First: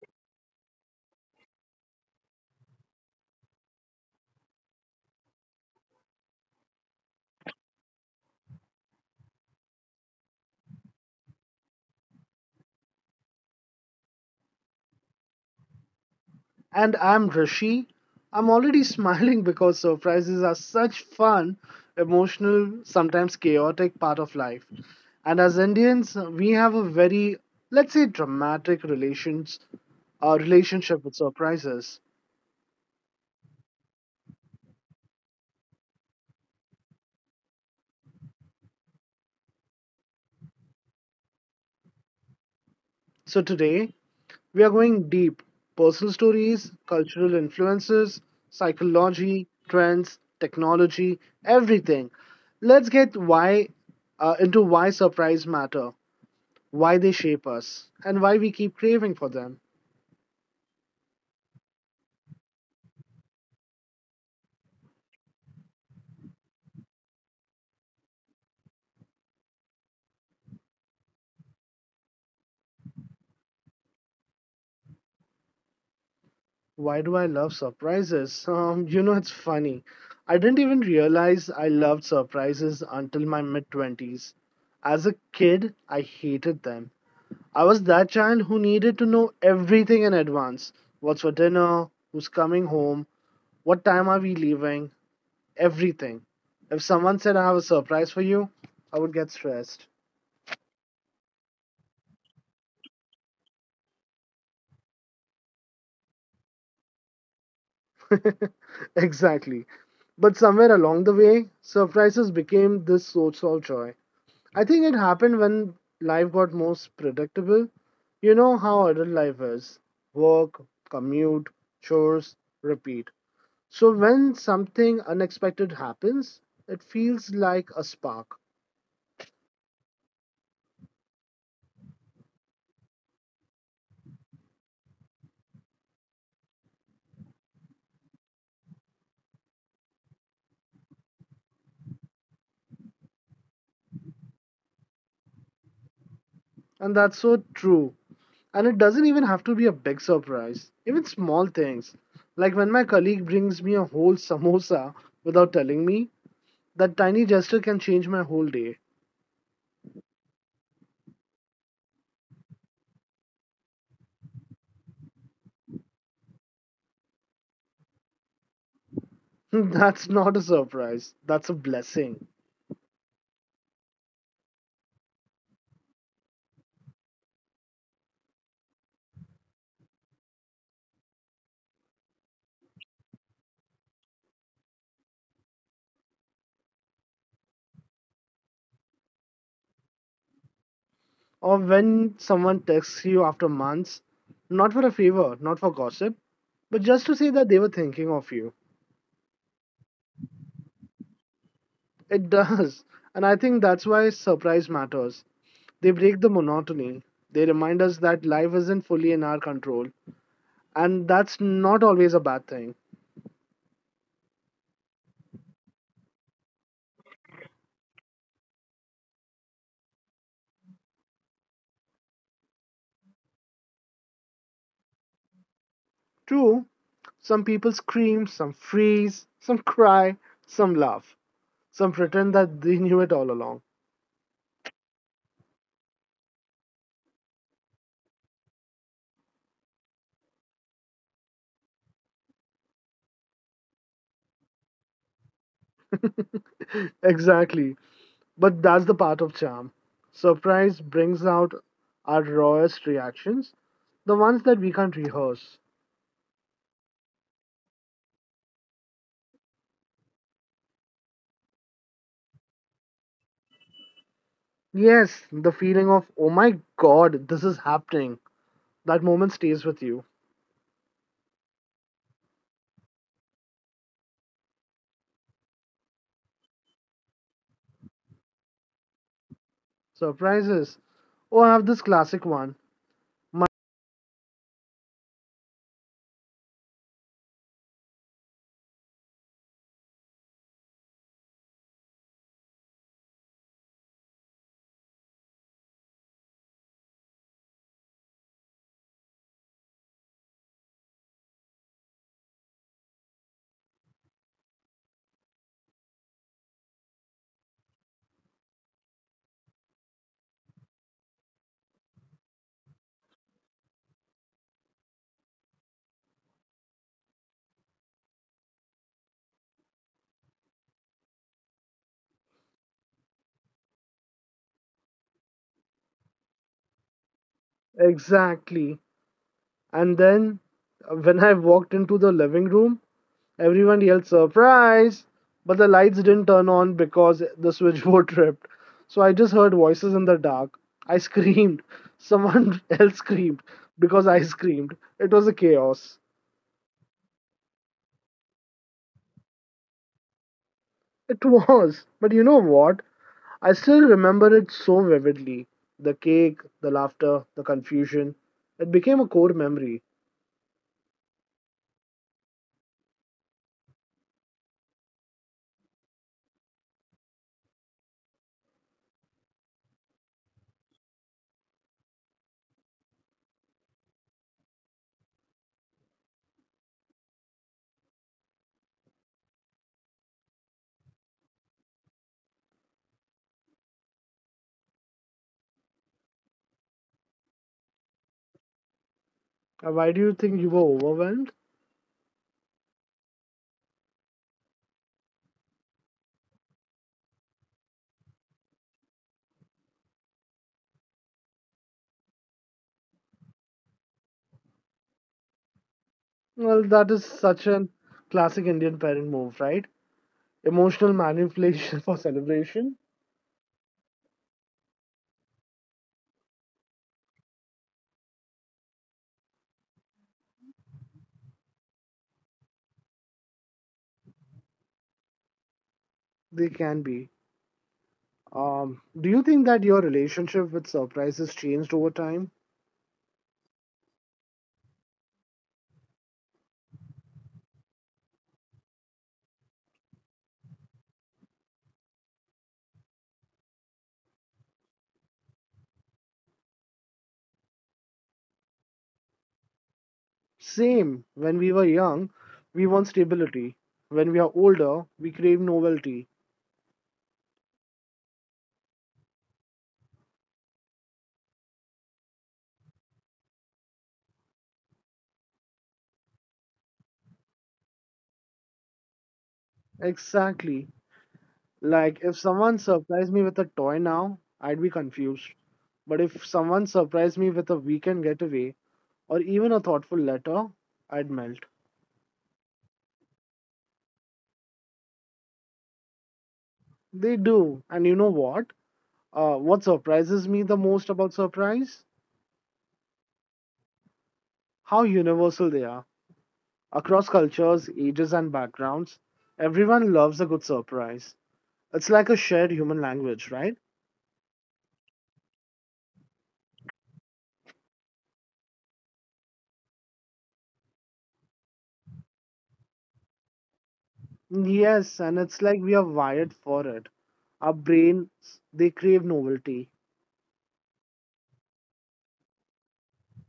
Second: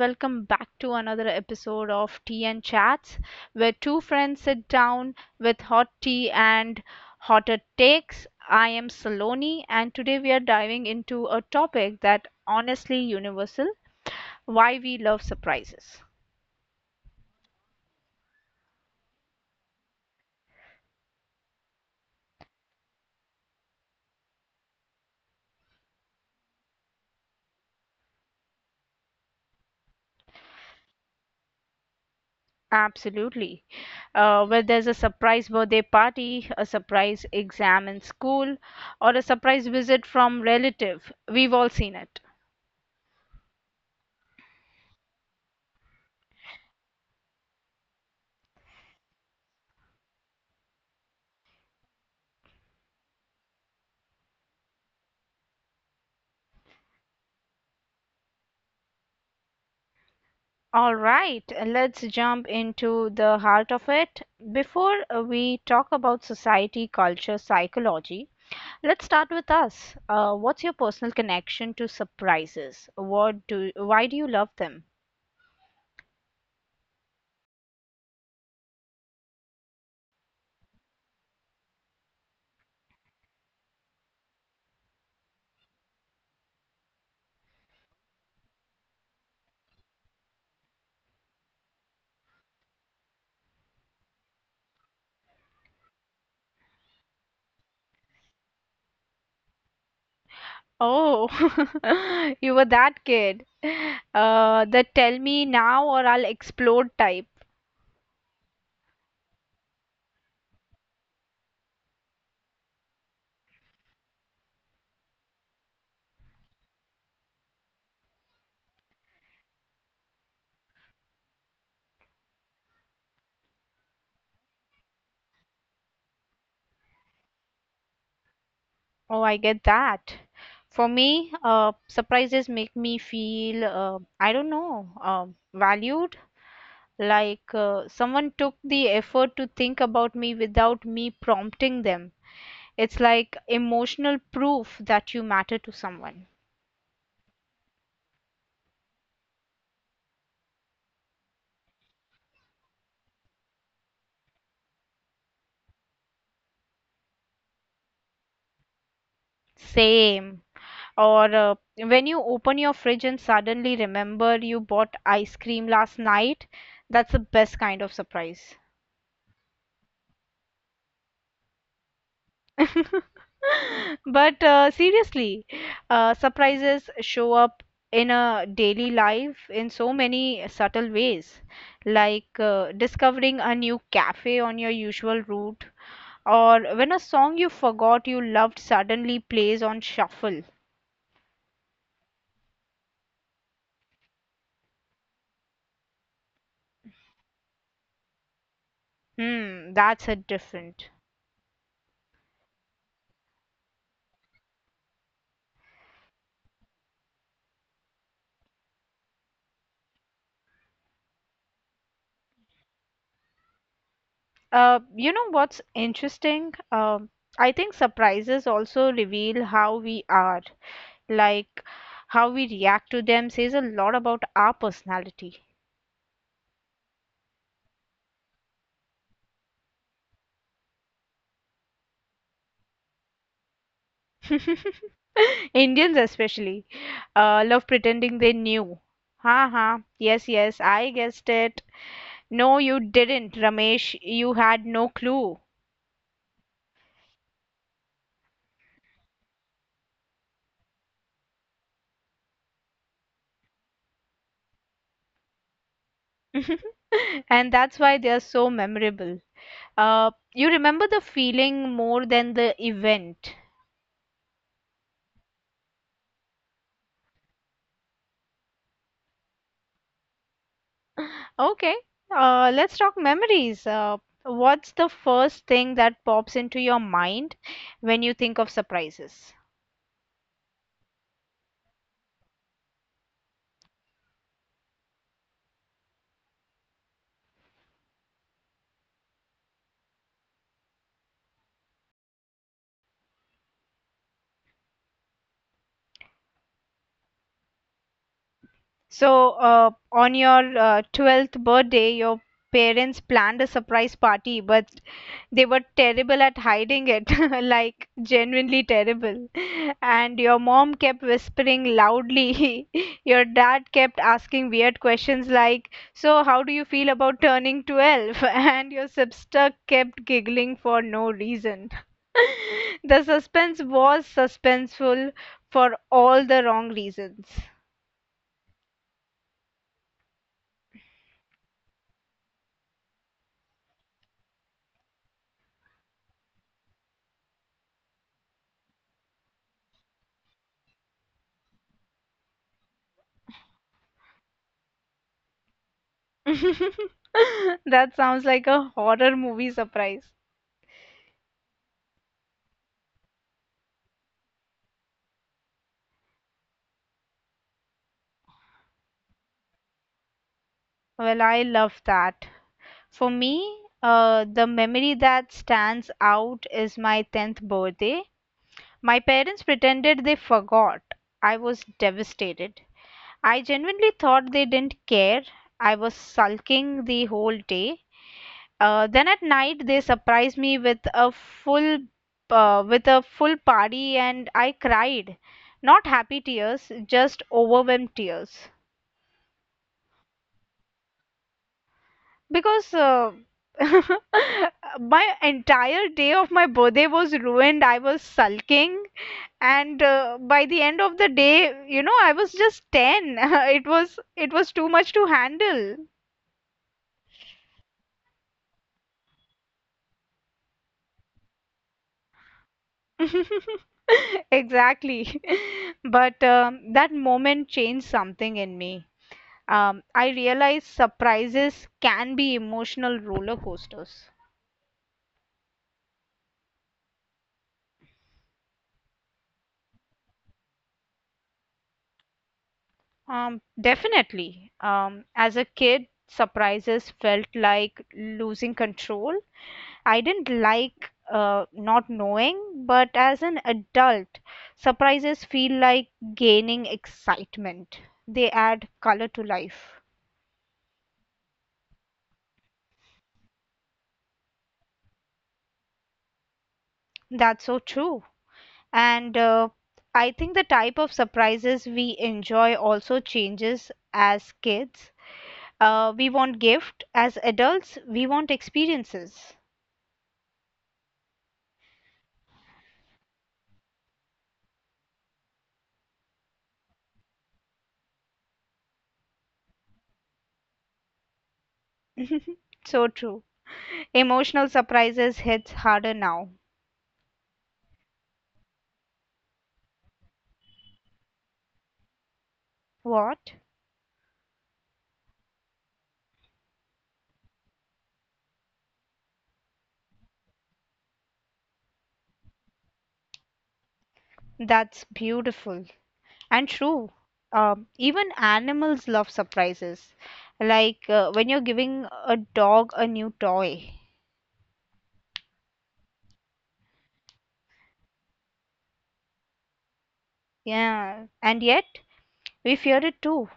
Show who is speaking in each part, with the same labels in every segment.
Speaker 1: welcome back to another episode of Tea and Chats, where two friends sit down with hot tea and hotter takes. I am Saloni, and today we are diving into a topic that honestly universal why we love surprises.
Speaker 2: And I'm Rishi. I'm already smiling because surprises are such fun, emotional, sometimes chaotic part of life. And as Indians, we have a very, let's say, dramatic relationship with surprises.
Speaker 1: Absolutely. Where there's a surprise birthday party, a surprise exam in school, or a surprise visit from relative, we've all seen it.
Speaker 2: So today, we are going deep personal stories, cultural influences, psychology, trends, technology, everything. Let's get why into why surprise matter. Why they shape us, and why we keep craving for them.
Speaker 1: All right, let's jump into the heart of it. Before we talk about society, culture, psychology, let's start with us. What's your personal connection to surprises? Why do you love them?
Speaker 2: Why do I love surprises? It's funny. I didn't even realize I loved surprises until my mid 20s. As a kid, I hated them. I was that child who needed to know everything in advance, what's for dinner, who's coming home, what time are we leaving, everything. If someone said, I have a surprise for you, I would get stressed.
Speaker 1: Oh, you were that kid. The tell me now or I'll explode type.
Speaker 2: Exactly. But somewhere along the way, surprises became this source of joy. I think it happened when life got most predictable. You know how adult life is, work, commute, chores, repeat. So when something unexpected happens, it feels like a spark.
Speaker 1: Oh, I get that. For me, surprises make me feel, I don't know, valued. Like someone took the effort to think about me without me prompting them. It's like emotional proof that you matter to someone.
Speaker 2: And that's so true. And it doesn't even have to be a big surprise. Even small things. Like when my colleague brings me a whole samosa without telling me, that tiny gesture can change my whole day.
Speaker 1: Same. Or when you open your fridge and suddenly remember you bought ice cream last night, that's the best kind of surprise.
Speaker 2: That's not a surprise. That's a blessing.
Speaker 1: But seriously, surprises show up in a daily life in so many subtle ways, like discovering a new cafe on your usual route, or when a song you forgot you loved suddenly plays on shuffle.
Speaker 2: Or when someone texts you after months, not for a favor, not for gossip, but just to say that they were thinking of you.
Speaker 1: Hmm, that's a different.
Speaker 2: It does. And I think that's why surprise matters. They break the monotony. They remind us that life isn't fully in our control. And that's not always a bad thing.
Speaker 1: You know what's interesting? I think surprises also reveal how we are. Like how we react to them says a lot about our personality.
Speaker 2: True, some people scream, some freeze, some cry, some laugh. Some pretend that they knew it all along.
Speaker 1: Indians especially love pretending they knew. Ha ha. Yes, yes, I guessed it. No, you didn't, Ramesh. You had no clue.
Speaker 2: Exactly. But that's the part of charm. Surprise brings out our rawest reactions, the ones that we can't rehearse.
Speaker 1: And that's why they are so memorable. You remember the feeling more than the event.
Speaker 2: Yes, the feeling of, oh my god, this is happening. That moment stays with you.
Speaker 1: Okay, let's talk memories. What's the first thing that pops into your mind when you think of surprises?
Speaker 2: Surprises. Oh, I have this classic one. My-
Speaker 1: So, on your 12th birthday, your parents planned a surprise party, but they were terrible at hiding it, like genuinely terrible. And your mom kept whispering loudly. Your dad kept asking weird questions like, "So, how do you feel about turning 12?" And your sister kept giggling for no reason. The suspense was suspenseful for all the wrong reasons.
Speaker 2: exactly. And then when I walked into the living room, everyone yelled surprise, but the lights didn't turn on because the switchboard tripped. So I just heard voices in the dark. I screamed. Someone else screamed because I screamed. It was a chaos.
Speaker 1: That sounds like a horror movie surprise.
Speaker 2: It was. But you know what? I still remember it so vividly. The cake, the laughter, the confusion. It became a core memory.
Speaker 1: Well, I love that. For me, the memory that stands out is my 10th birthday. My parents pretended they forgot. I was devastated. I genuinely thought they didn't care. I was sulking the whole day. Then at night they surprised me with a full party and I cried. Not happy tears, just overwhelmed tears.
Speaker 2: Why do you think you were overwhelmed?
Speaker 1: Because my entire day of my birthday was ruined. I was sulking, and by the end of the day, you know, I was just 10. It was too much to handle.
Speaker 2: Well, that is such an classic Indian parent move, right? Emotional manipulation for celebration.
Speaker 1: Exactly. But that moment changed something in me. I realized surprises can be emotional roller coasters.
Speaker 2: They can be. Do you think that your relationship with surprises changed over time?
Speaker 1: Definitely. As a kid, surprises felt like losing control. I didn't like not knowing, but as an adult, surprises feel like gaining excitement. They add color to life.
Speaker 2: Same. When we were young, we want stability. When we are older, we crave novelty.
Speaker 1: That's so true. And I think the type of surprises we enjoy also changes as kids. We want gift. As adults, we want experiences.
Speaker 2: Exactly. Like if someone surprised me with a toy now, I'd be confused. But if someone surprised me with a weekend getaway or even a thoughtful letter, I'd melt.
Speaker 1: So true. Emotional surprises hits harder now.
Speaker 2: They do. And you know what? What surprises me the most about surprise?
Speaker 1: What?
Speaker 2: How universal they are. Across cultures, ages, and backgrounds, everyone loves a good surprise. It's like a shared human language, right?
Speaker 1: That's beautiful and true. Even animals love surprises. Like when you're giving a dog a new toy.
Speaker 2: Yes, and it's like we are wired for it. Our brains, they crave novelty.
Speaker 1: Yeah, and yet we fear it too.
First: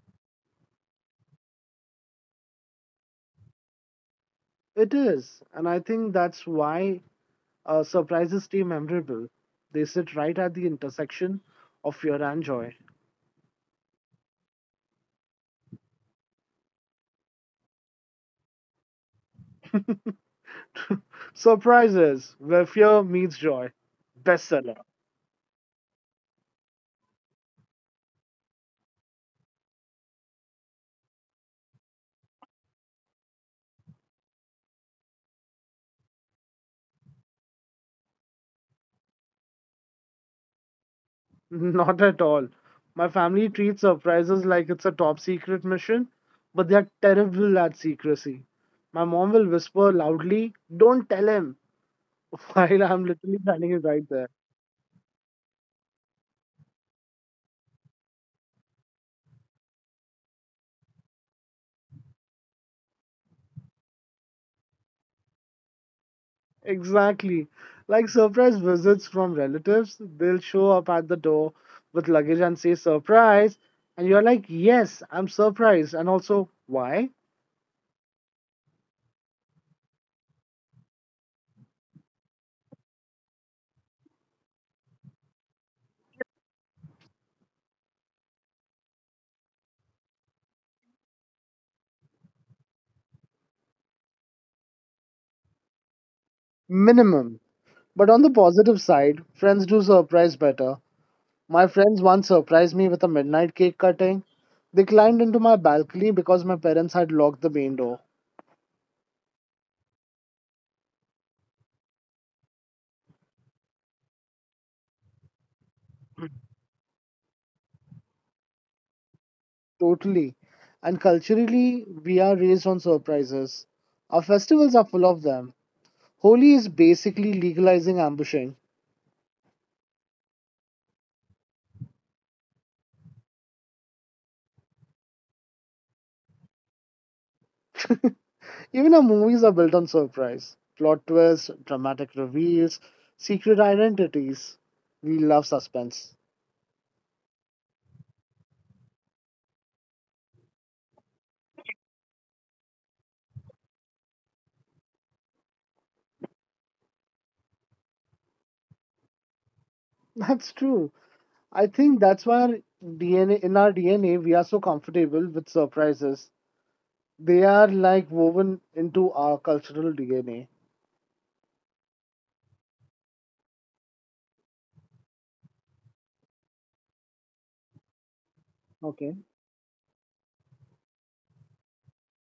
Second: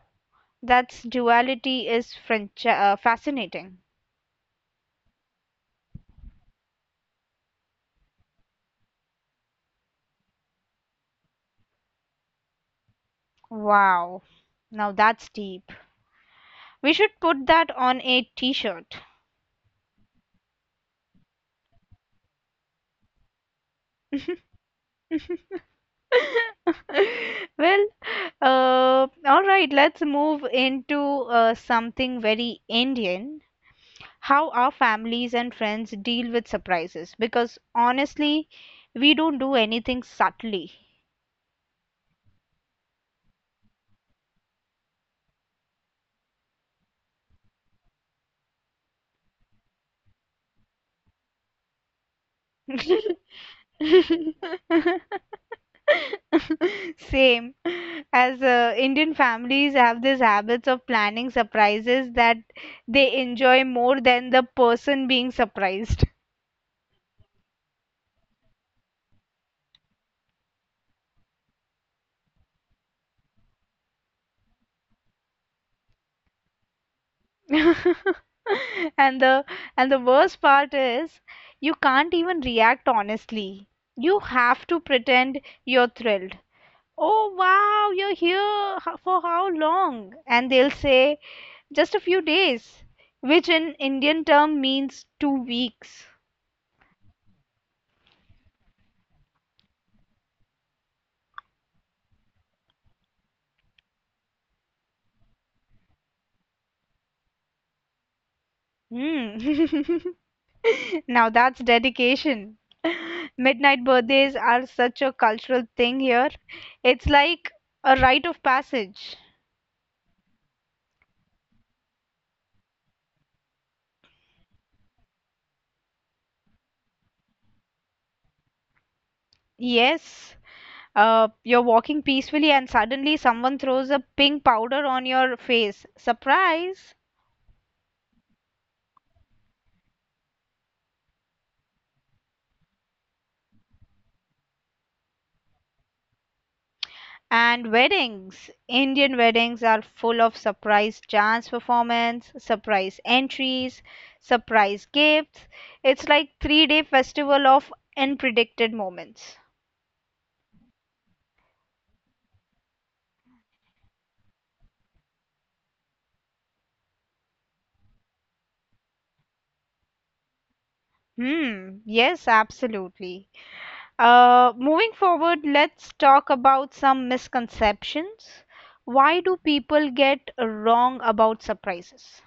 Speaker 1: That's duality is French, fascinating.
Speaker 2: It is, and I think that's why surprises stay memorable. They sit right at the intersection of fear and joy.
Speaker 1: Wow. Now that's deep. We should put that on a t-shirt.
Speaker 2: Surprises, where fear meets joy. Bestseller.
Speaker 1: Well, all right, let's move into something very Indian. How our families and friends deal with surprises, because honestly, we don't do anything subtly.
Speaker 2: Not at all. My family treats surprises like it's a top secret mission, but they're terrible at secrecy. My mom will whisper loudly, don't tell him, while I'm literally standing right there.
Speaker 1: Same. As Indian families have these habits of planning surprises that they enjoy more than the person being surprised.
Speaker 2: Exactly. Like surprise visits from relatives, they'll show up at the door with luggage and say, surprise. And you're like, yes, I'm surprised. And also, why?
Speaker 1: and the and the worst part is you can't even react honestly. You have to pretend you're thrilled. Oh wow, you're here for how long? And they'll say just a few days, which in Indian term means 2 weeks.
Speaker 2: Minimum. But on the positive side, friends do surprise better. My friends once surprised me with a midnight cake cutting. They climbed into my balcony because my parents had locked the main door.
Speaker 1: Hmm. Now that's dedication. Midnight birthdays are such a cultural thing here. It's like a rite of passage.
Speaker 2: Totally. And culturally, we are raised on surprises. Our festivals are full of them. Holi is basically legalizing ambushing.
Speaker 1: Yes, you're walking peacefully, and suddenly someone throws a pink powder on your face. Surprise!
Speaker 2: Even our movies are built on surprise plot twists, dramatic reveals, secret identities. We love suspense.
Speaker 1: And weddings. Indian weddings are full of surprise dance performance, surprise entries, surprise gifts. It's like three-day festival of unpredicted moments.
Speaker 2: That's true. I think that's why our DNA in our DNA we are so comfortable with surprises. They are like woven into our cultural DNA.
Speaker 1: Hmm, yes, absolutely. Moving forward, let's talk about some misconceptions.
Speaker 2: Okay.
Speaker 1: Why do people get wrong about surprises?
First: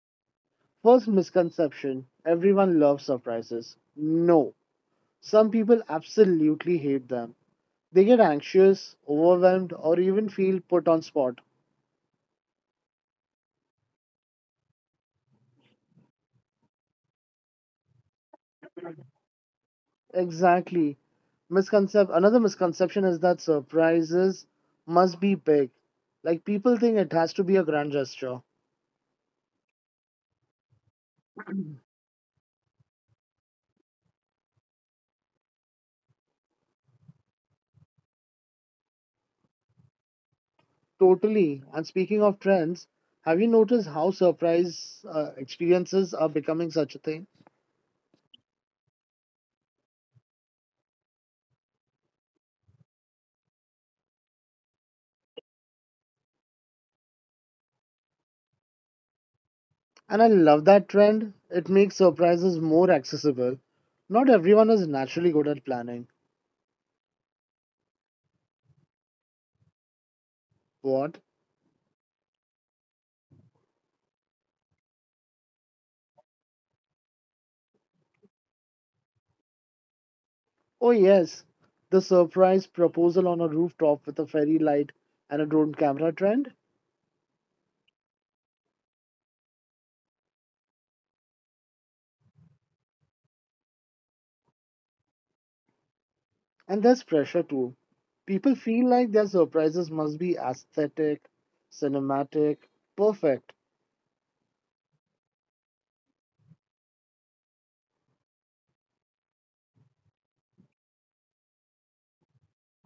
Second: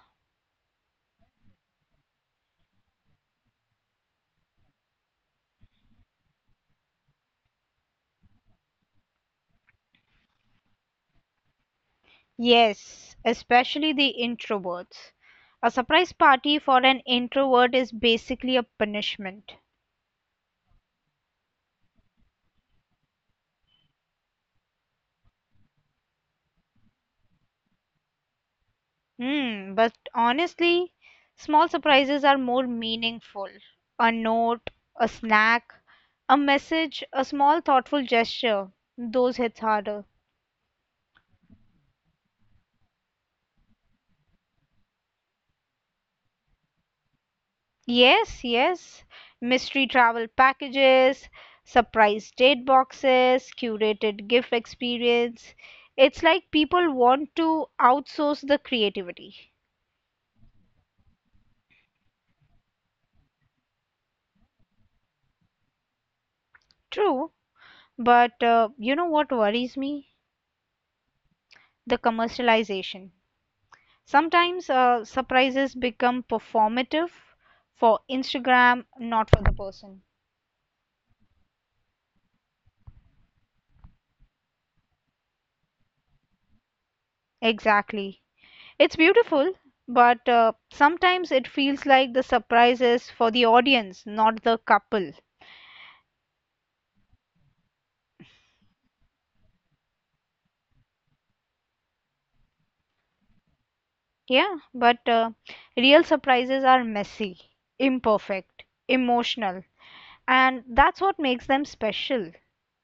Speaker 2: First misconception, everyone loves surprises. No, some people absolutely hate them. They get anxious, overwhelmed, or even feel put on spot.
Speaker 1: Yes, especially the introverts. A surprise party for an introvert is basically a punishment.
Speaker 2: Exactly. Misconcept another misconception is that surprises must be big. Like people think it has to be a grand gesture.
Speaker 1: Hmm, but honestly, small surprises are more meaningful. A note, a snack, a message, a small thoughtful gesture, those hits harder.
Speaker 2: Totally. And speaking of trends, have you noticed how surprise experiences are becoming such a thing?
Speaker 1: Yes, yes. Mystery travel packages, surprise date boxes, curated gift experience. It's like people want to outsource the creativity.
Speaker 2: And I love that trend. It makes surprises more accessible. Not everyone is naturally good at planning.
Speaker 1: True, but you know what worries me?
Speaker 2: What?
Speaker 1: The commercialization. Sometimes surprises become performative for Instagram, not for the person.
Speaker 2: Oh, yes. The surprise proposal on a rooftop with a fairy light and a drone camera trend.
Speaker 1: Exactly. It's beautiful, but sometimes it feels like the surprises for the audience, not the couple.
Speaker 2: And there's pressure too. People feel like their surprises must be aesthetic, cinematic, perfect.
Speaker 1: Yeah, but real surprises are messy, imperfect, emotional, and that's what makes them special.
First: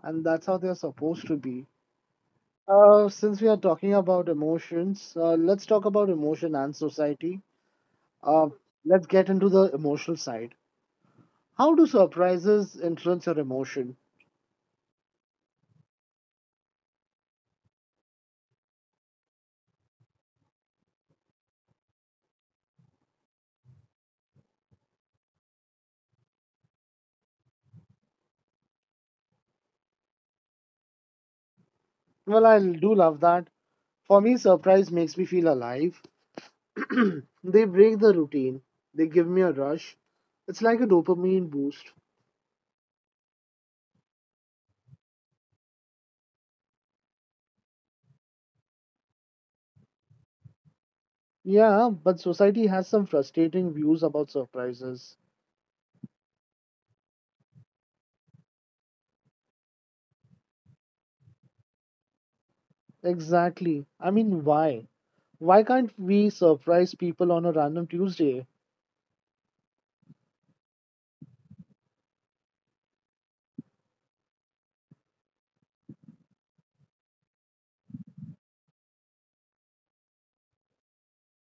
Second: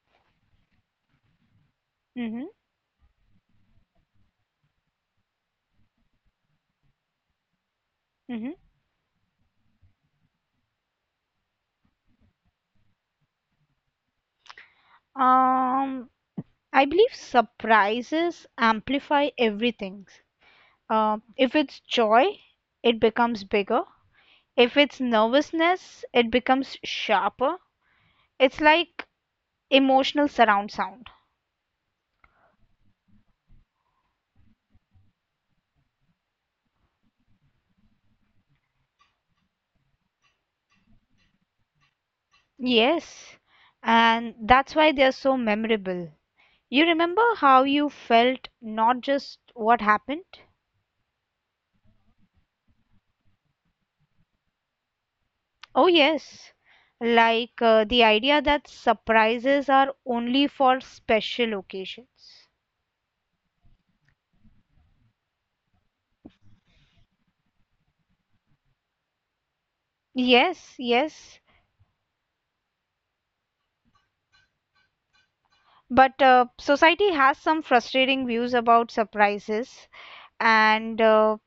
Speaker 2: And that's how they're supposed to be.
Speaker 1: hmm
Speaker 2: Since we are talking about emotions, let's talk about emotion and society. Uh,
Speaker 1: hmm
Speaker 2: let's get into the emotional side. How do surprises influence your emotion?
Speaker 1: Um, I believe surprises amplify everything. If it's joy, it becomes bigger. If it's nervousness, it becomes sharper. It's like emotional surround sound.
Speaker 2: Well, I do love that. For me, surprise makes me feel alive. They break the routine, they give me a rush. It's like a dopamine boost.
Speaker 1: Yes, and that's why they are so memorable. You remember how you felt, not just what happened?
Speaker 2: Yeah, but society has some frustrating views about surprises.
Speaker 1: Oh, yes. Like the idea that surprises are only for special occasions.
Speaker 2: Exactly. I mean, why? Why can't we surprise people on a random Tuesday?
Speaker 1: Yes, yes. But society has some frustrating views about surprises, and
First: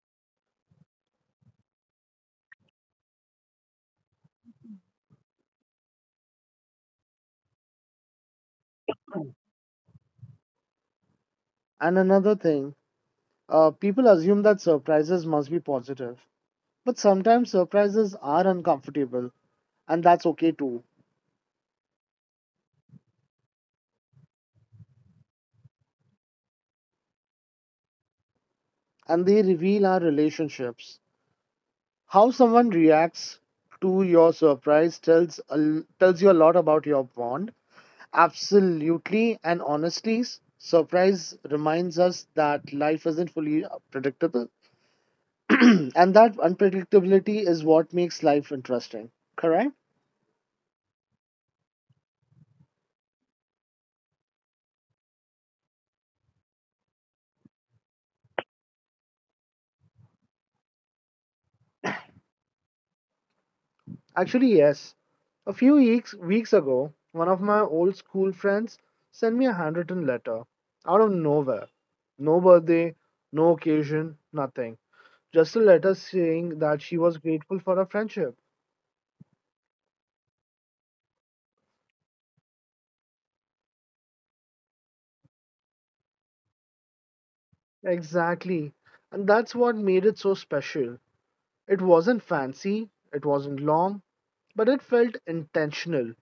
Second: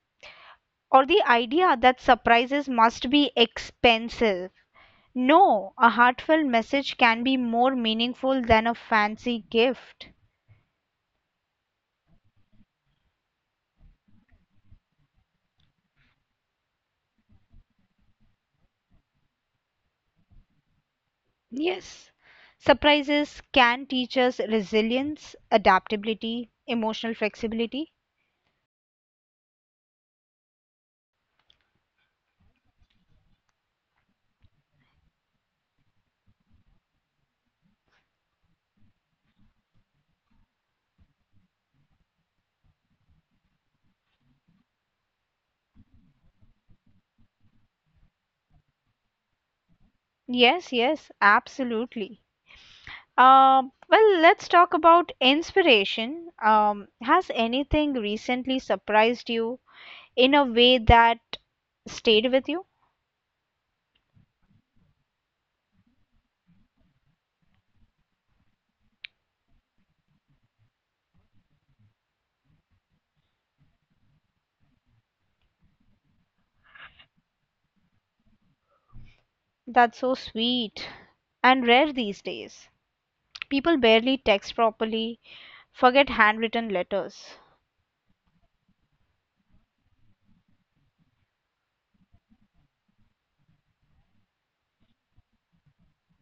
Speaker 1: or the idea that surprises must be expensive. No, a heartfelt message can be more meaningful than a fancy gift.
Speaker 2: And another thing, people assume that surprises must be positive. But sometimes surprises are uncomfortable, and that's okay too.
Speaker 1: Yes, surprises can teach us resilience, adaptability, emotional flexibility.
Speaker 2: And they reveal our relationships. How someone reacts to your surprise tells a l tells you a lot about your bond. Absolutely, and honestly, surprise reminds us that life isn't fully predictable, and that unpredictability is what makes life interesting. Correct?
Speaker 1: Yes, yes, absolutely. Well, let's talk about inspiration. Has anything recently surprised you in a way that stayed with you?
Speaker 2: Actually, yes. A few weeks ago, one of my old school friends sent me a handwritten letter out of nowhere. No birthday, no occasion, nothing. Just a letter saying that she was grateful for our friendship.
Speaker 1: That's so sweet and rare these days. People barely text properly, forget handwritten letters.
Speaker 2: Exactly. And that's what made it so special. It wasn't fancy, it wasn't long, but it felt intentional.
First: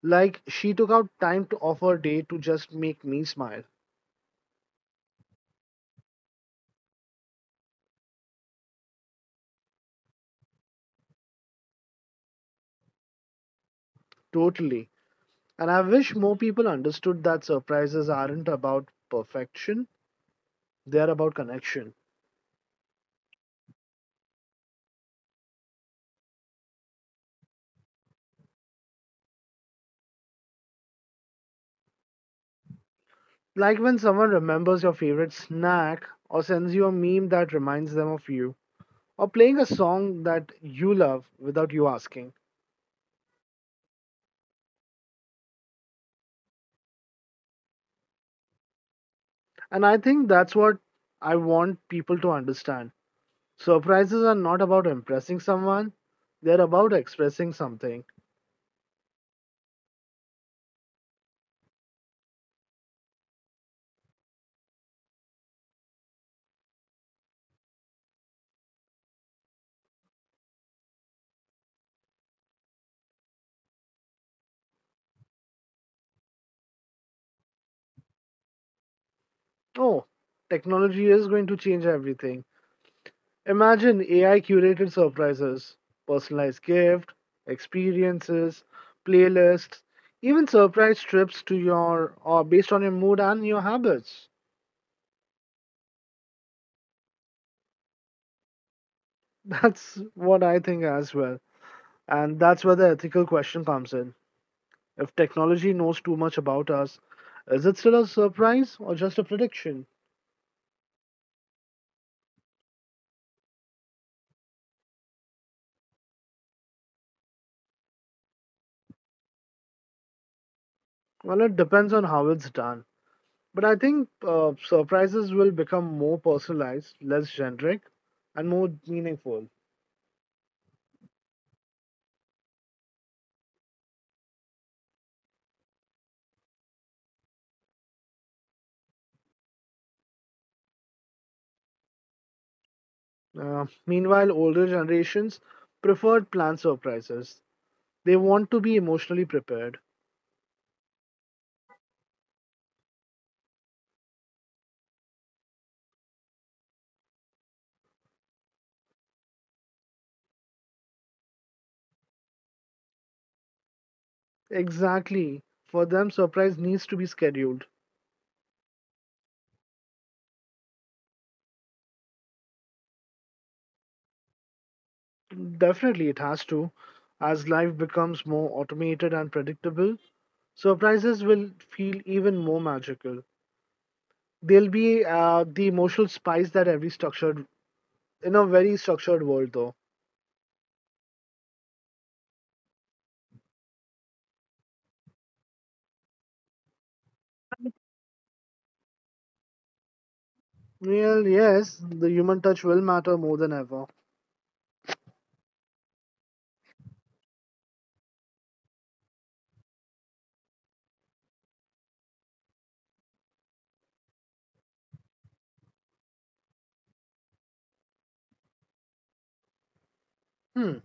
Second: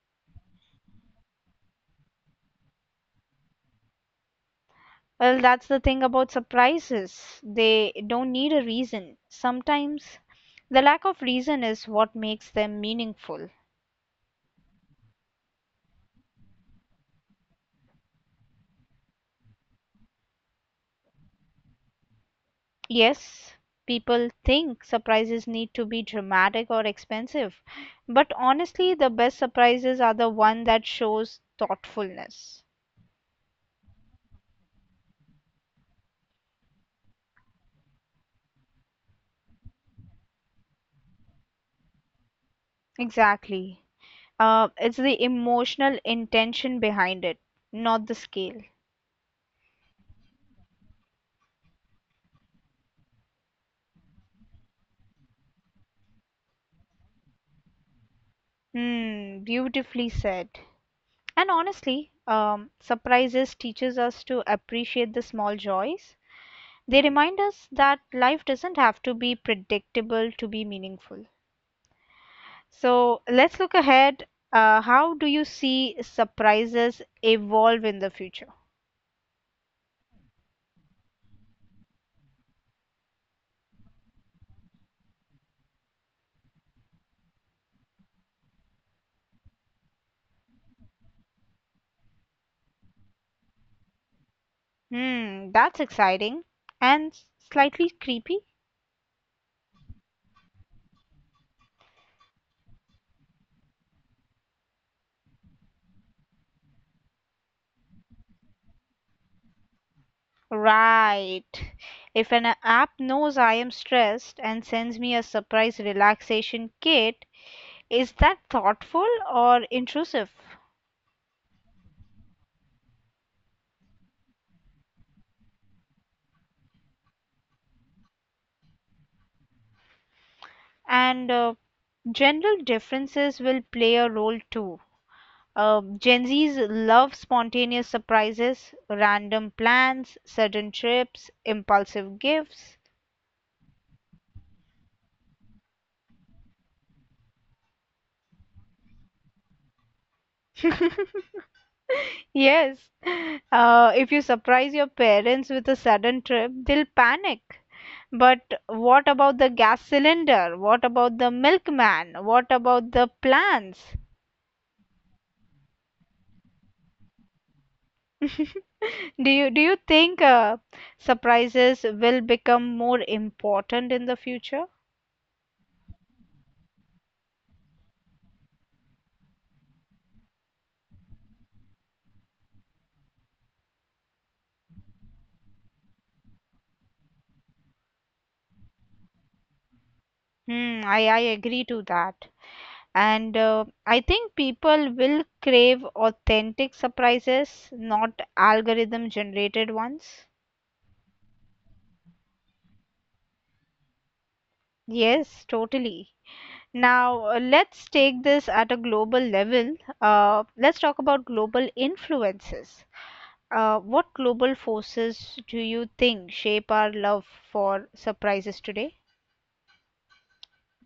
Speaker 2: Like she took out time to of her day to just make me smile.
Speaker 1: Well, that's the thing about surprises. They don't need a reason. Sometimes the lack of reason is what makes them meaningful.
Speaker 2: Totally. And I wish more people understood that surprises aren't about perfection, they are about connection.
Speaker 1: Yes, people think surprises need to be dramatic or expensive, but honestly, the best surprises are the one that shows thoughtfulness.
Speaker 2: Like when someone remembers your favorite snack, or sends you a meme that reminds them of you, or playing a song that you love without you asking.
Speaker 1: Exactly. It's the emotional intention behind it, not the scale.
Speaker 2: And I think that's what I want people to understand. Surprises are not about impressing someone, they're about expressing something.
Speaker 1: Hmm, beautifully said. And honestly, surprises teaches us to appreciate the small joys. They remind us that life doesn't have to be predictable to be meaningful. So let's look ahead. How do you see surprises evolve in the future?
Speaker 2: Oh, technology is going to change everything. Imagine AI curated surprises, personalized gift, experiences, playlists, even surprise trips to your or based on your mood and your habits.
Speaker 1: Hmm, that's exciting and slightly creepy.
Speaker 2: That's what I think as well. And that's where the ethical question comes in. If technology knows too much about us, is it still a surprise or just a prediction?
Speaker 1: Right. If an app knows I am stressed and sends me a surprise relaxation kit, is that thoughtful or intrusive?
Speaker 2: Well, it depends on how it's done. But I think surprises will become more personalized, less generic, and more meaningful.
Speaker 1: And general differences will play a role too. Gen Zs love spontaneous surprises, random plans, sudden trips, impulsive gifts.
Speaker 2: Meanwhile, older generations preferred planned surprises. They want to be emotionally prepared.
Speaker 1: Yes, if you surprise your parents with a sudden trip, they'll panic. But what about the gas cylinder? What about the milkman? What about the plans?
Speaker 2: Exactly. For them, surprise needs to be scheduled.
Speaker 1: Do you think surprises will become more important in the future?
Speaker 2: Definitely, it has to. As life becomes more automated and predictable, surprises will feel even more magical. They'll be the emotional spice that in a very structured world, though.
Speaker 1: Hmm, I agree to that. And I think people will crave authentic surprises, not algorithm generated ones.
Speaker 2: Well, yes, the human touch will matter more than ever.
Speaker 1: Yes, totally. Now, let's take this at a global level. Let's talk about global influences. What global forces do you think shape our love for surprises today?
Speaker 2: Hmm.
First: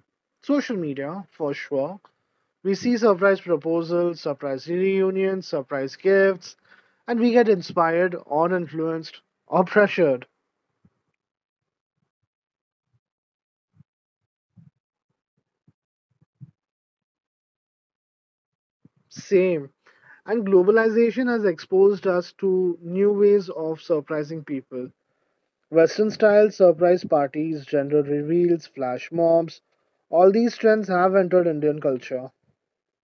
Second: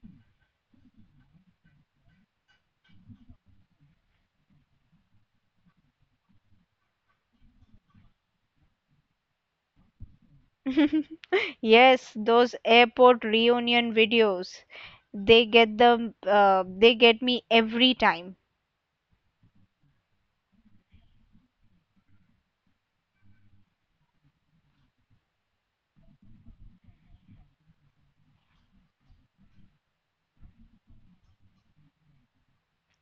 Speaker 2: Social media, for sure. We see surprise proposals, surprise reunions, surprise gifts, and we get inspired or influenced or pressured.
Speaker 1: Yes, those airport reunion videos, they get me every time.
Speaker 2: Same. And globalization has exposed us to new ways of surprising people. Western style surprise parties, gender reveals, flash mobs, all these trends have entered Indian culture.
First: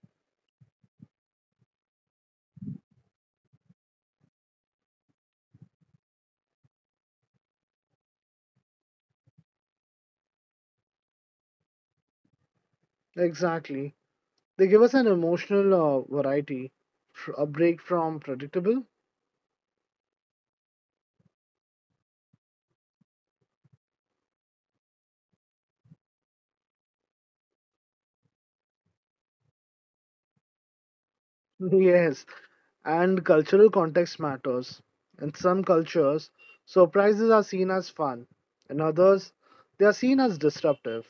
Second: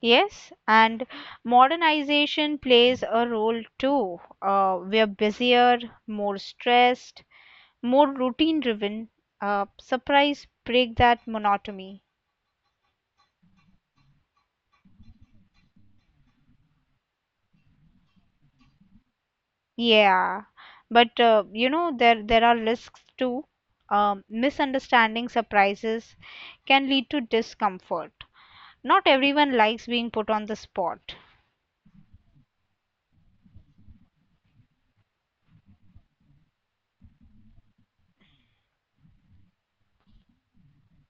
Speaker 1: Yes, and modernization plays a role too. We are busier, more stressed, more routine driven. Surprise break that monotony.
Speaker 2: Exactly. They give us an emotional variety, a break from predictable.
Speaker 1: Yeah, but you know there are risks too. Misunderstanding surprises can lead to discomfort. Not everyone likes being put on the spot.
Speaker 2: Yes, and cultural context matters. In some cultures, surprises are seen as fun. In others, they are seen as disruptive.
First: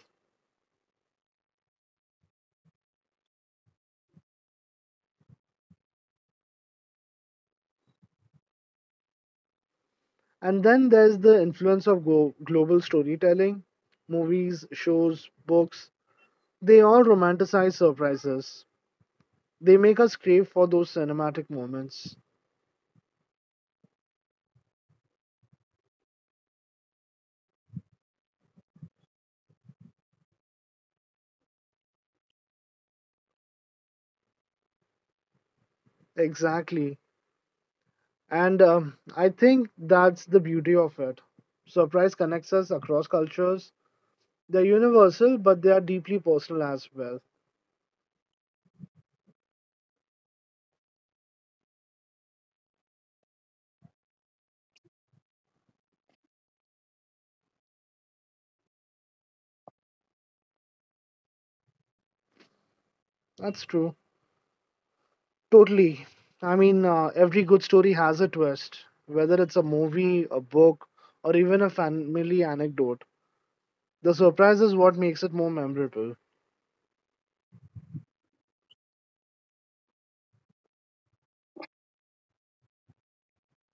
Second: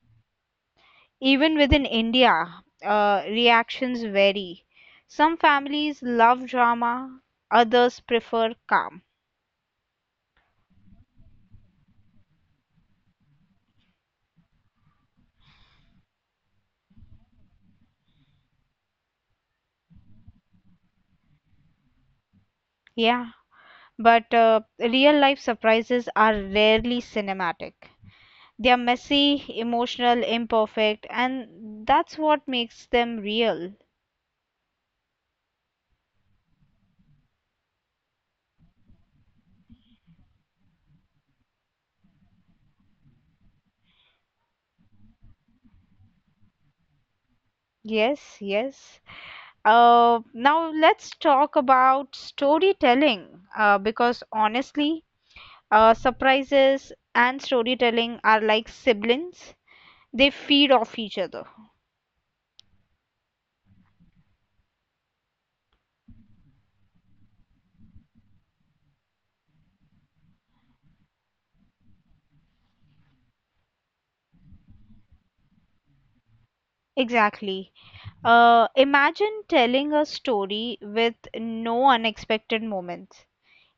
Speaker 1: Even within India, reactions vary. Some families love drama, others prefer calm.
Speaker 2: And then there's the influence of global storytelling. Movies, shows, books, they all romanticize surprises. They make us crave for those cinematic moments.
Speaker 1: Yeah, but real life surprises are rarely cinematic. They are messy, emotional, imperfect, and that's what makes them real.
Speaker 2: Exactly. And I think that's the beauty of it. Surprise connects us across cultures. They're universal, but they are deeply personal as well.
Speaker 1: Yes, yes. Now let's talk about storytelling, because honestly, surprises and storytelling are like siblings, they feed off each other.
Speaker 2: That's true. Totally. I mean, every good story has a twist, whether it's a movie, a book, or even a family anecdote. The surprise is what makes it more memorable.
Speaker 1: Exactly. Imagine telling a story with no unexpected moments.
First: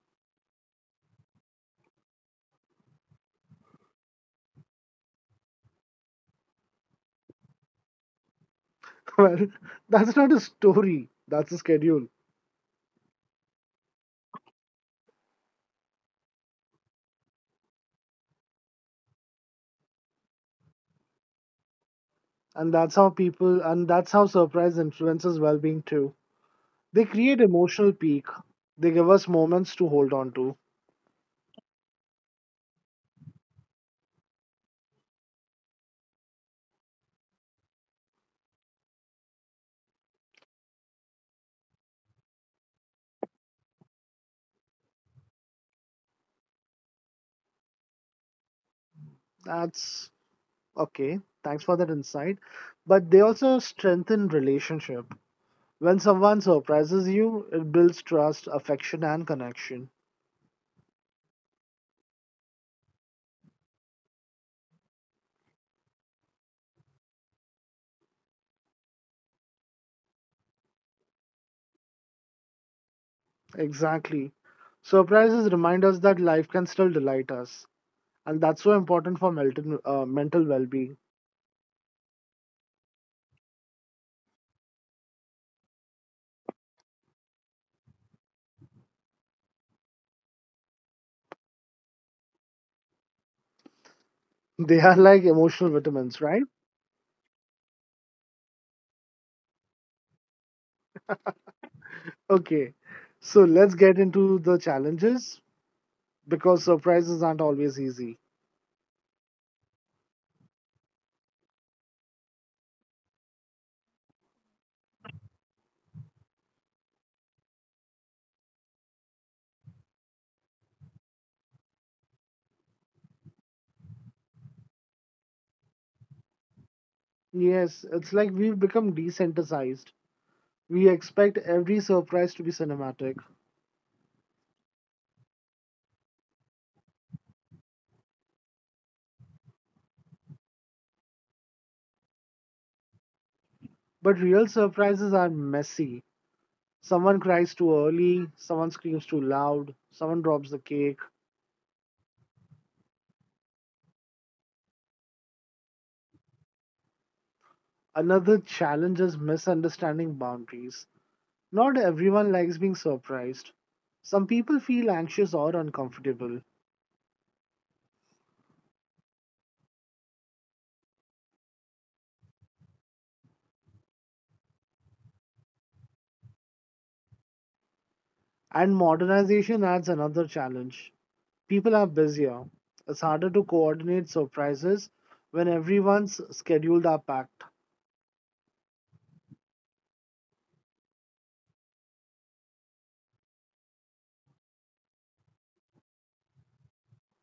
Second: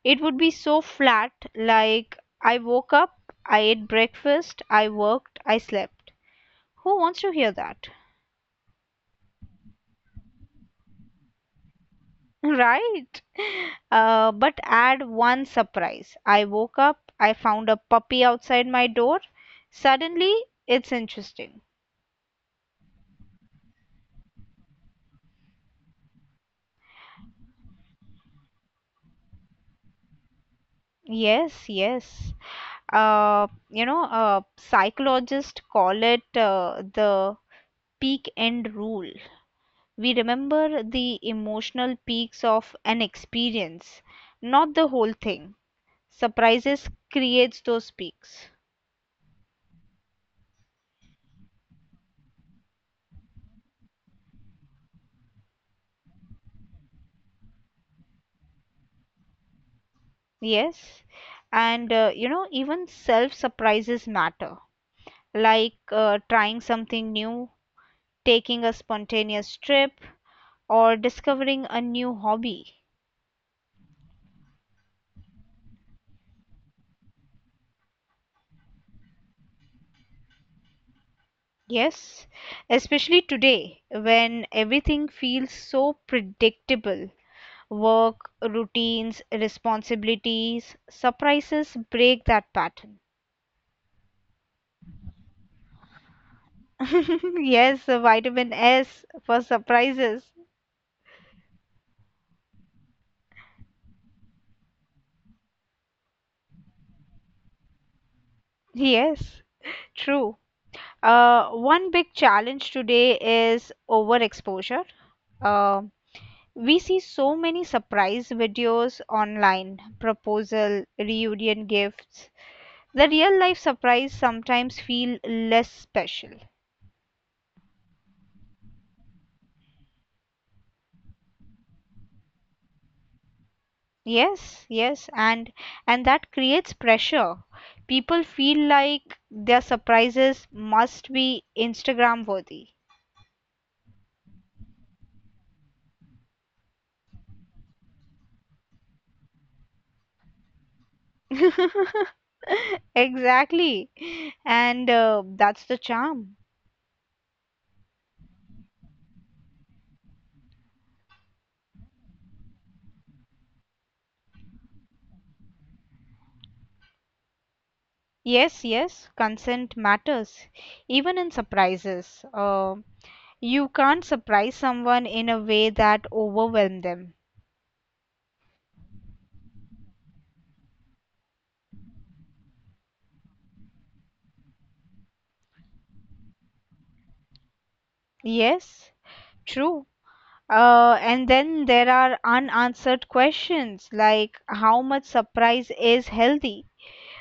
Speaker 1: It would be so flat, like I woke up, I ate breakfast, I worked, I slept. Who wants to hear that?
Speaker 2: Well, that's not a story, that's a schedule.
Speaker 1: Right. But add one surprise. I woke up, I found a puppy outside my door. Suddenly, it's interesting.
Speaker 2: And that's how people, and that's how surprise influences well being too. They create emotional peak, they give us moments to hold on to.
Speaker 1: Yes, yes. You know, psychologists call it the peak end rule. We remember the emotional peaks of an experience, not the whole thing. Surprises creates those peaks.
Speaker 2: That's okay. Thanks for that insight. But they also strengthen relationship. When someone surprises you, it builds trust, affection, and connection.
Speaker 1: Yes. And you know, even self surprises matter, like trying something new, taking a spontaneous trip, or discovering a new hobby.
Speaker 2: Exactly. Surprises remind us that life can still delight us, and that's so important for mental well-being.
Speaker 1: Yes, especially today when everything feels so predictable. Work, routines, responsibilities, surprises break that pattern.
Speaker 2: They are like emotional vitamins, right?
Speaker 1: Yes, the vitamin S for surprises.
Speaker 2: Okay, so let's get into the challenges, because surprises aren't always easy.
Speaker 1: Yes, true. One big challenge today is overexposure. Uh, we see so many surprise videos online, proposal, reunion gifts, the real life surprise sometimes feel less special.
Speaker 2: Yes, it's like we've become desensitized. We expect every surprise to be cinematic,
Speaker 1: Yes, yes, and that creates pressure. People feel like their surprises must be Instagram worthy.
Speaker 2: but real surprises are messy. Someone cries too early, someone screams too loud, someone drops the cake.
Speaker 1: Exactly. And that's the charm.
Speaker 2: Another challenge is misunderstanding boundaries. Not everyone likes being surprised. Some people feel anxious or uncomfortable.
Speaker 1: Yes, yes, consent matters, even in surprises. You can't surprise someone in a way that overwhelms them.
Speaker 2: And modernization adds another challenge. People are busier. It's harder to coordinate surprises when everyone's schedules are packed.
Speaker 1: Yes, true. And then there are unanswered questions like how much surprise is healthy?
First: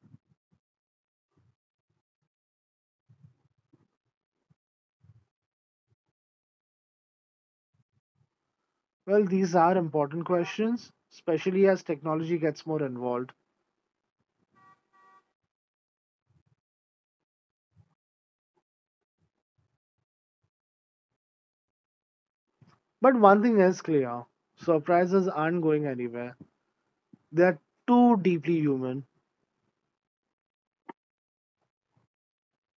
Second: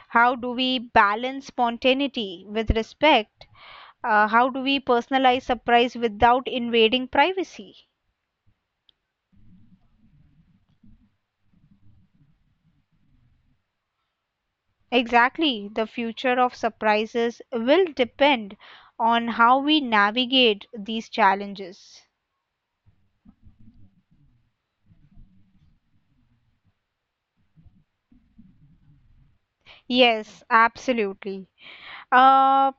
Speaker 1: How do we balance spontaneity with respect? How do we personalize surprise without invading privacy?
Speaker 2: Well, these are important questions, especially as technology gets more involved.
Speaker 1: Exactly, the future of surprises will depend on how we navigate these challenges.
Speaker 2: But one thing is clear: surprises aren't going anywhere. They're too deeply human.
Speaker 1: Yes, absolutely. Uh,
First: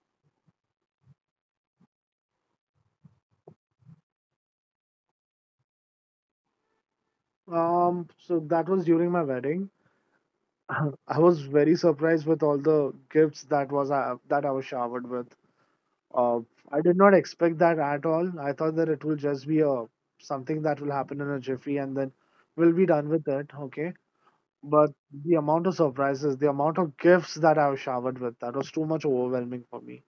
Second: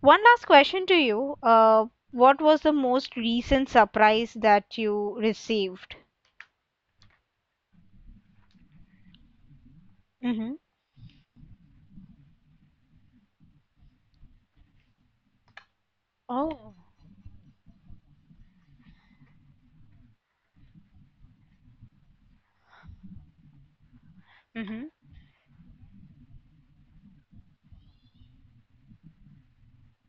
Speaker 1: One last question to you. What was the most recent surprise that you received?
Speaker 2: So that was during my wedding.
Speaker 1: Mm-hmm.
Speaker 2: I was very surprised with all the gifts that was that I was showered with. Uh,
Speaker 1: Oh,
Speaker 2: I did not expect that at all. I thought that it will just be a something that will happen in a jiffy and then we'll be done with it. Okay, but
Speaker 1: mm-hmm.
Speaker 2: the amount of surprises, the amount of gifts that I was showered with, that was too much overwhelming for me.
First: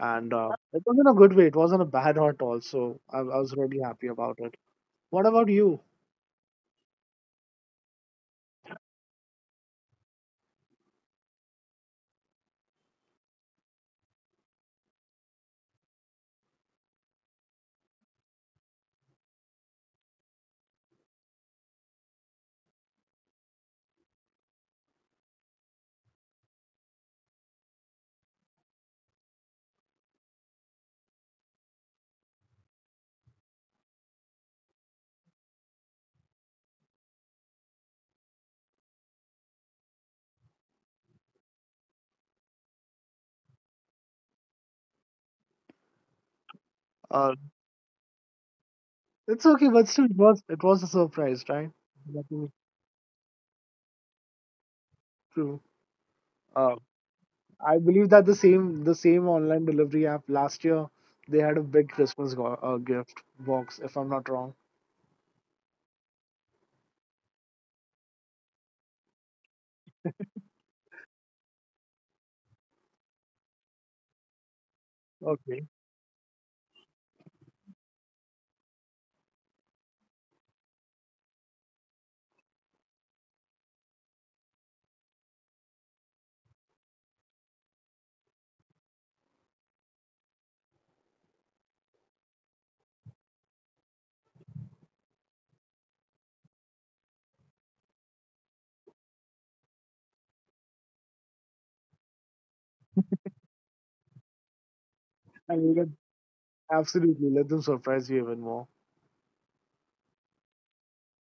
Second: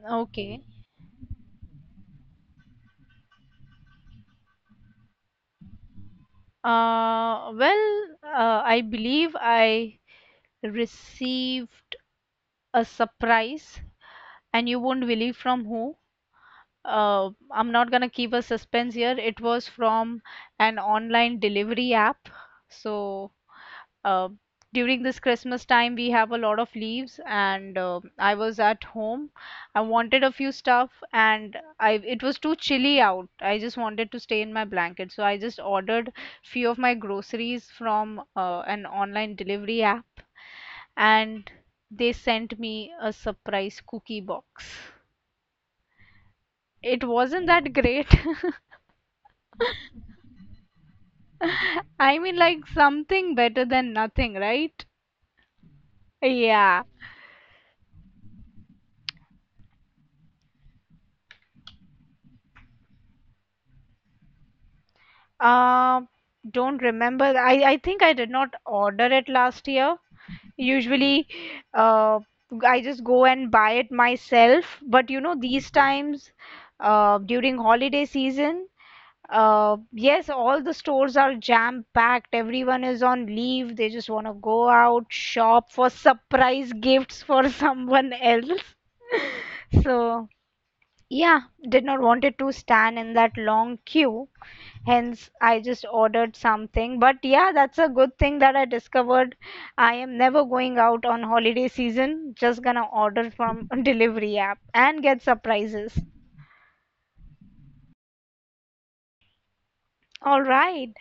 Speaker 2: And
Speaker 1: Okay.
Speaker 2: it was in a good way. It wasn't a bad hurt also. I was really happy about it. What about you?
Speaker 1: Well, I believe I received a surprise, and you won't believe from who. I'm not gonna keep a suspense here. It was from an online delivery app. So uh, during this christmas time we have a lot of leaves and I was at home, I wanted a few stuff and I it was too chilly out, I just wanted to stay in my blanket, so I just ordered few of my groceries from an online delivery app, and they sent me a surprise cookie box. It
Speaker 2: Uh.
Speaker 1: wasn't that great.
Speaker 2: It's okay, but still, it was a surprise, right?
Speaker 1: I
Speaker 2: That
Speaker 1: mean,
Speaker 2: is
Speaker 1: like, something better than nothing, right?
Speaker 2: true. Uh,
Speaker 1: Yeah.
Speaker 2: I believe that the same online delivery app last year they had a big Christmas gift box, if I'm not wrong.
Speaker 1: Uh, don't remember. I think I did not order it last year. Usually, uh, I just go and buy it myself. But you know,
Speaker 2: Okay,
Speaker 1: these times, during holiday season, yes, all the stores are jam-packed. Everyone is on leave. They just want to go out, shop for surprise gifts for someone else. So, yeah, did not wanted to stand in that long queue. Hence, I just ordered something. But yeah, that's a good thing that I discovered. I am never going out on holiday season, just gonna order from delivery app and get
Speaker 2: I mean,
Speaker 1: surprises.
Speaker 2: absolutely, let them surprise you even more.
Speaker 1: All right.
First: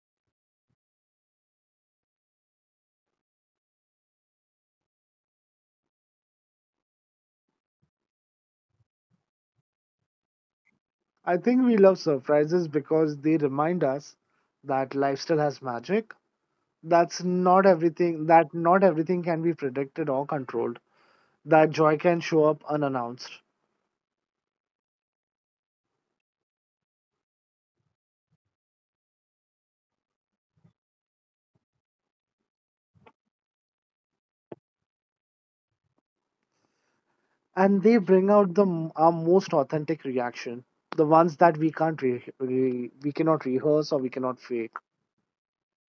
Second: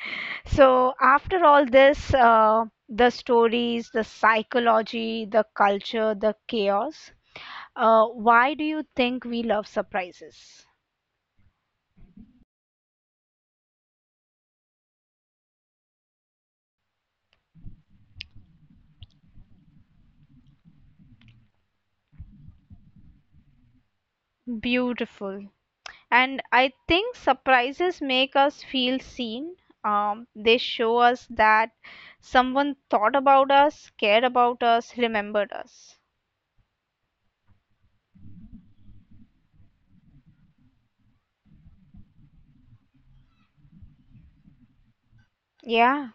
Speaker 1: So, after all this, the stories, the psychology, the culture, the chaos, why do you think we love surprises?
Speaker 2: I think we love surprises because they remind us that life still has magic. That not everything can be predicted or controlled. That joy can show up unannounced.
Speaker 1: Beautiful. And I think surprises make us feel seen. They show us that someone thought about us, cared about us, remembered us.
Speaker 2: And they bring out our most authentic reaction, the ones that we can't re- re- we cannot rehearse or we cannot fake.
Speaker 1: Yeah.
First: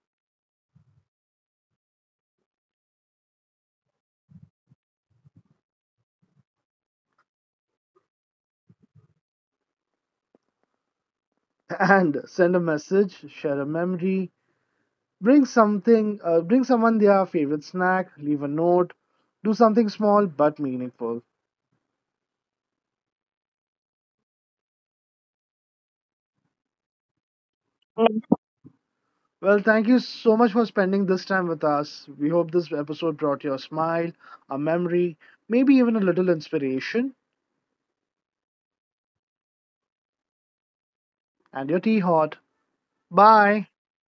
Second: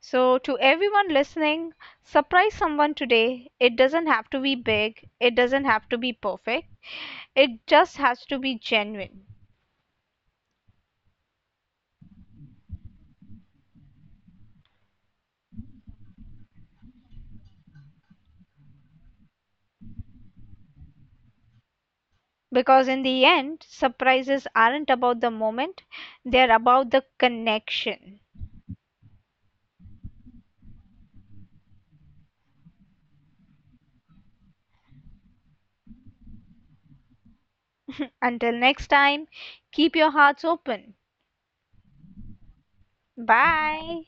Speaker 1: So, to everyone listening, surprise someone today. It doesn't have to be big, it doesn't have to be perfect, it just has to be genuine.
Speaker 2: And send a message, share a memory, bring someone their favorite snack, leave a note, do something small but meaningful.
Speaker 1: Because in the end, surprises aren't about the moment, they're about the connection.
Speaker 2: Well, thank you so much for spending this time with us. We hope this episode brought you a smile, a memory, maybe even a little inspiration.
Speaker 1: Until next time, keep your hearts open.
Speaker 2: And your tea hot. Bye.
Speaker 1: Bye.